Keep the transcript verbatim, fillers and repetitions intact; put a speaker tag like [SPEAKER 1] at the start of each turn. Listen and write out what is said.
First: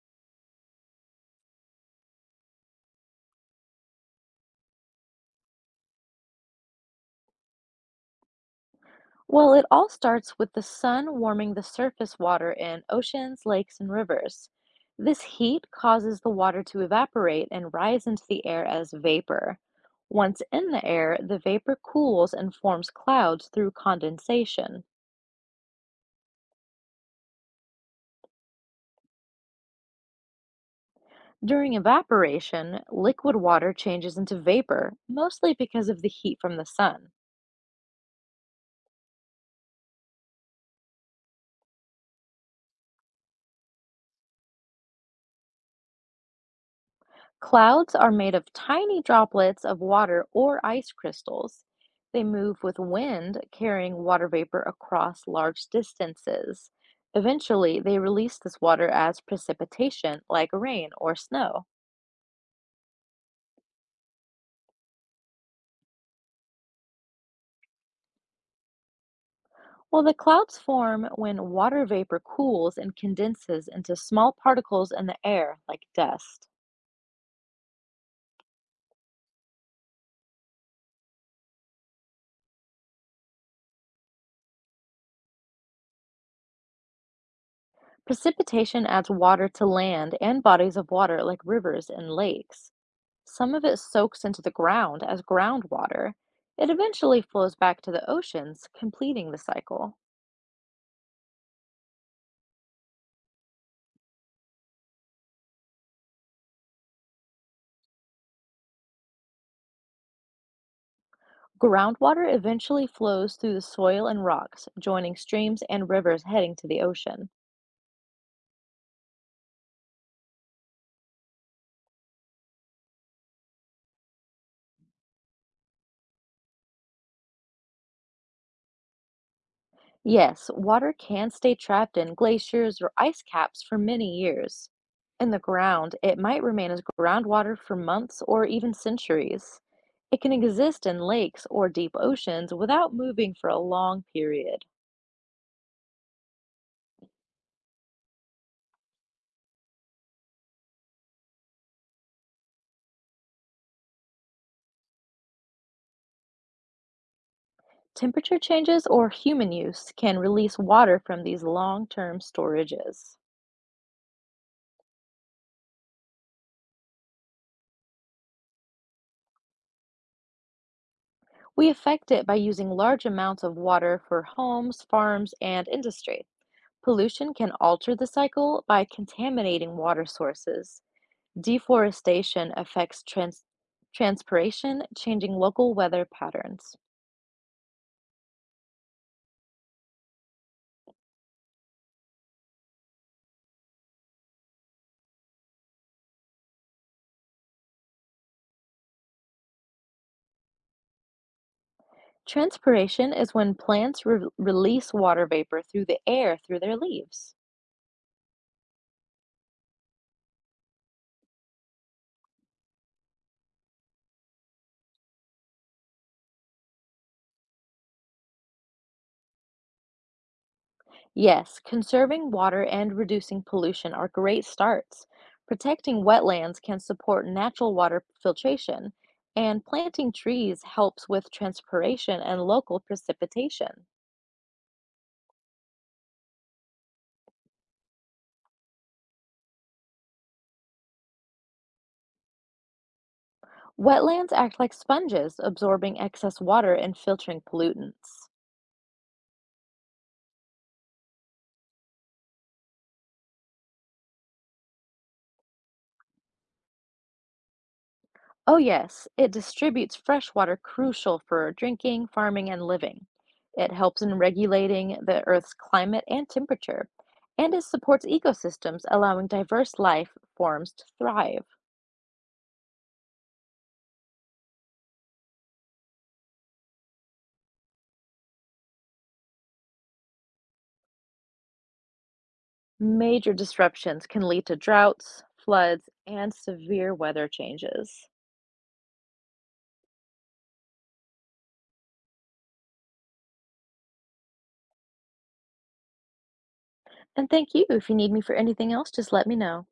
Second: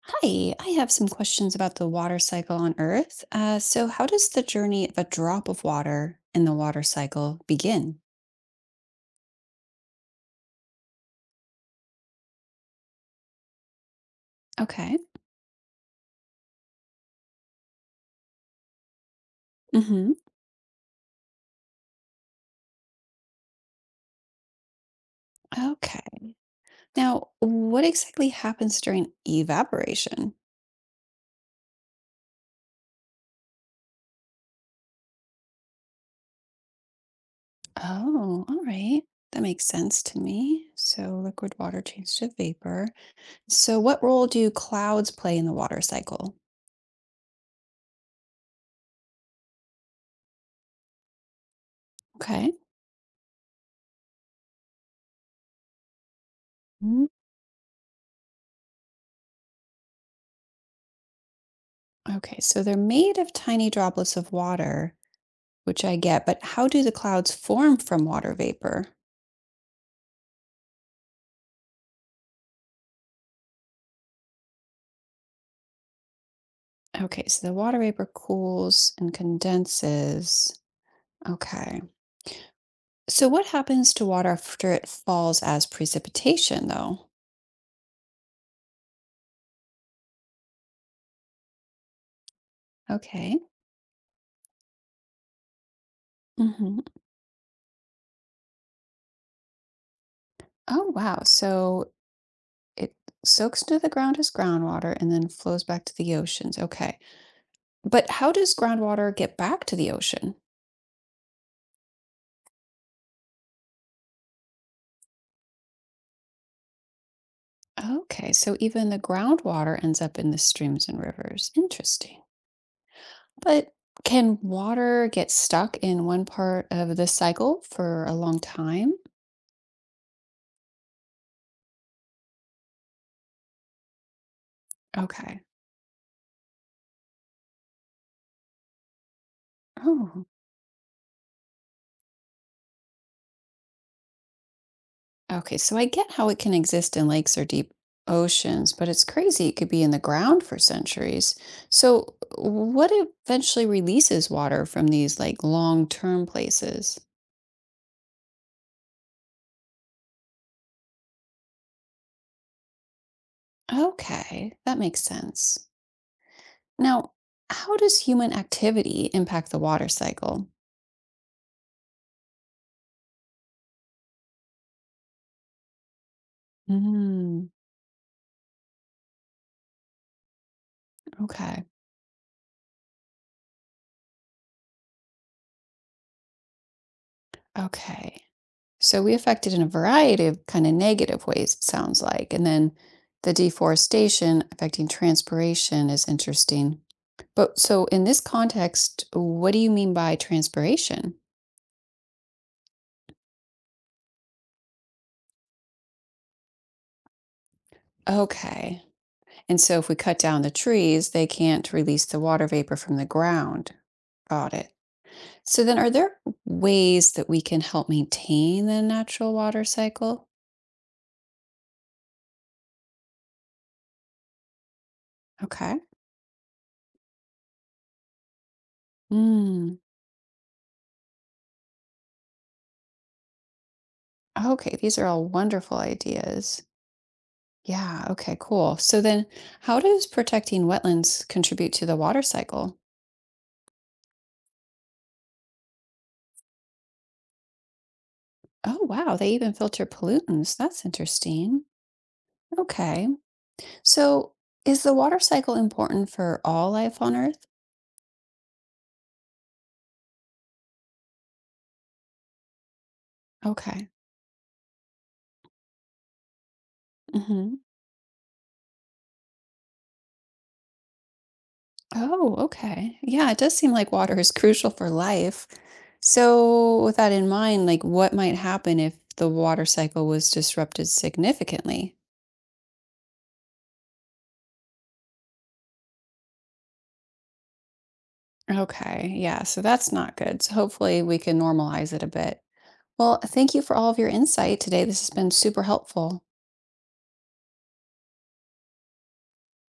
[SPEAKER 1] Hi, I have some questions about the water cycle on Earth. Uh, so, how does the journey of a drop of water in the water cycle begin?
[SPEAKER 2] Well, it all starts with the sun warming the surface water in oceans, lakes, and rivers.
[SPEAKER 1] Okay.
[SPEAKER 2] This heat causes the water to evaporate and rise into the air as vapor.
[SPEAKER 1] Hmm.
[SPEAKER 2] Once in the air, the vapor cools and forms clouds through condensation.
[SPEAKER 1] Okay. Now, what exactly happens during evaporation?
[SPEAKER 2] During evaporation, liquid water changes into vapor, mostly because of the heat from the sun.
[SPEAKER 1] Oh, all right. That makes sense to me. So, liquid water changes to vapor. So, what role do clouds play in the water cycle?
[SPEAKER 2] Clouds are made of tiny droplets of water or ice crystals. They
[SPEAKER 1] Okay.
[SPEAKER 2] move with wind, carrying water vapor across large distances.
[SPEAKER 1] Mm.
[SPEAKER 2] Eventually, they release this water as precipitation, like rain or snow.
[SPEAKER 1] Okay. So, they're made of tiny droplets of water, which I get, but how do the clouds form from water vapor?
[SPEAKER 2] Well, the clouds form when water vapor cools and condenses into small particles in the air, like dust.
[SPEAKER 1] Okay, so the water vapor cools and condenses. Okay. So what happens to water after it falls as precipitation, though?
[SPEAKER 2] Precipitation adds water to land and bodies of water, like rivers and lakes.
[SPEAKER 1] Okay.
[SPEAKER 2] Some of it soaks into the ground as groundwater. It
[SPEAKER 1] Hmm.
[SPEAKER 2] eventually flows back to the oceans, completing the cycle.
[SPEAKER 1] Oh, wow. So it soaks to the ground as groundwater and then flows back to the oceans. Okay. But how does groundwater get back to the ocean?
[SPEAKER 2] Groundwater eventually flows through the soil and rocks, joining streams and rivers heading to the ocean.
[SPEAKER 1] Okay, so even the groundwater ends up in the streams and rivers. Interesting. But can water get stuck in one part of the cycle for a long time?
[SPEAKER 2] Yes, water can stay trapped in glaciers or ice caps for many years. In the
[SPEAKER 1] Okay.
[SPEAKER 2] ground, it might remain as groundwater for months or even centuries. It
[SPEAKER 1] Oh,
[SPEAKER 2] can exist in lakes or deep oceans without moving for a long period.
[SPEAKER 1] okay. So I get how it can exist in lakes or deep oceans, but it's crazy it could be in the ground for centuries. So what eventually releases water from these like long-term places?
[SPEAKER 2] Temperature changes or human use can release water from these long term storages.
[SPEAKER 1] Okay, that makes sense. Now, how does human activity impact the water cycle?
[SPEAKER 2] We affect it by using large amounts of water for homes, farms, and industry. Pollution
[SPEAKER 1] Hmm.
[SPEAKER 2] can alter the cycle by contaminating water sources.
[SPEAKER 1] Okay.
[SPEAKER 2] Deforestation affects trans- transpiration, changing local weather patterns.
[SPEAKER 1] Okay. So we affected in a variety of kind of negative ways, it sounds like. And then the deforestation affecting transpiration is interesting. But so in this context, what do you mean by transpiration?
[SPEAKER 2] Transpiration is when plants re- release water vapor through the air through their leaves.
[SPEAKER 1] Okay. And so if we cut down the trees, they can't release the water vapor from the ground. Got it. So then are there ways that we can help maintain the natural water cycle?
[SPEAKER 2] Yes, conserving water and reducing pollution are great starts.
[SPEAKER 1] Okay.
[SPEAKER 2] Protecting wetlands can support natural water filtration, and
[SPEAKER 1] Mm,
[SPEAKER 2] planting trees helps with transpiration and local precipitation.
[SPEAKER 1] okay, these are all wonderful ideas. Yeah, okay, cool. So then how does protecting wetlands contribute to the water cycle?
[SPEAKER 2] Wetlands act like sponges, absorbing excess water and filtering pollutants.
[SPEAKER 1] Oh, wow, they even filter pollutants. That's interesting. Okay. So is the water cycle important for all life on Earth?
[SPEAKER 2] Oh, yes, it distributes fresh water crucial for drinking, farming, and living. It
[SPEAKER 1] Okay.
[SPEAKER 2] helps in regulating the Earth's climate and temperature, and
[SPEAKER 1] Hmm.
[SPEAKER 2] it supports ecosystems, allowing diverse life forms to thrive.
[SPEAKER 1] Oh, okay. Yeah, it does seem like water is crucial for life. So with that in mind, like what might happen if the water cycle was disrupted significantly?
[SPEAKER 2] Major disruptions can lead to droughts, floods, and severe weather changes.
[SPEAKER 1] Okay. Yeah, so that's not good. So hopefully we can normalize it a bit. Well, thank you for all of your insight today. This has been super helpful.
[SPEAKER 2] And thank you. If you need me for anything else, just let me know.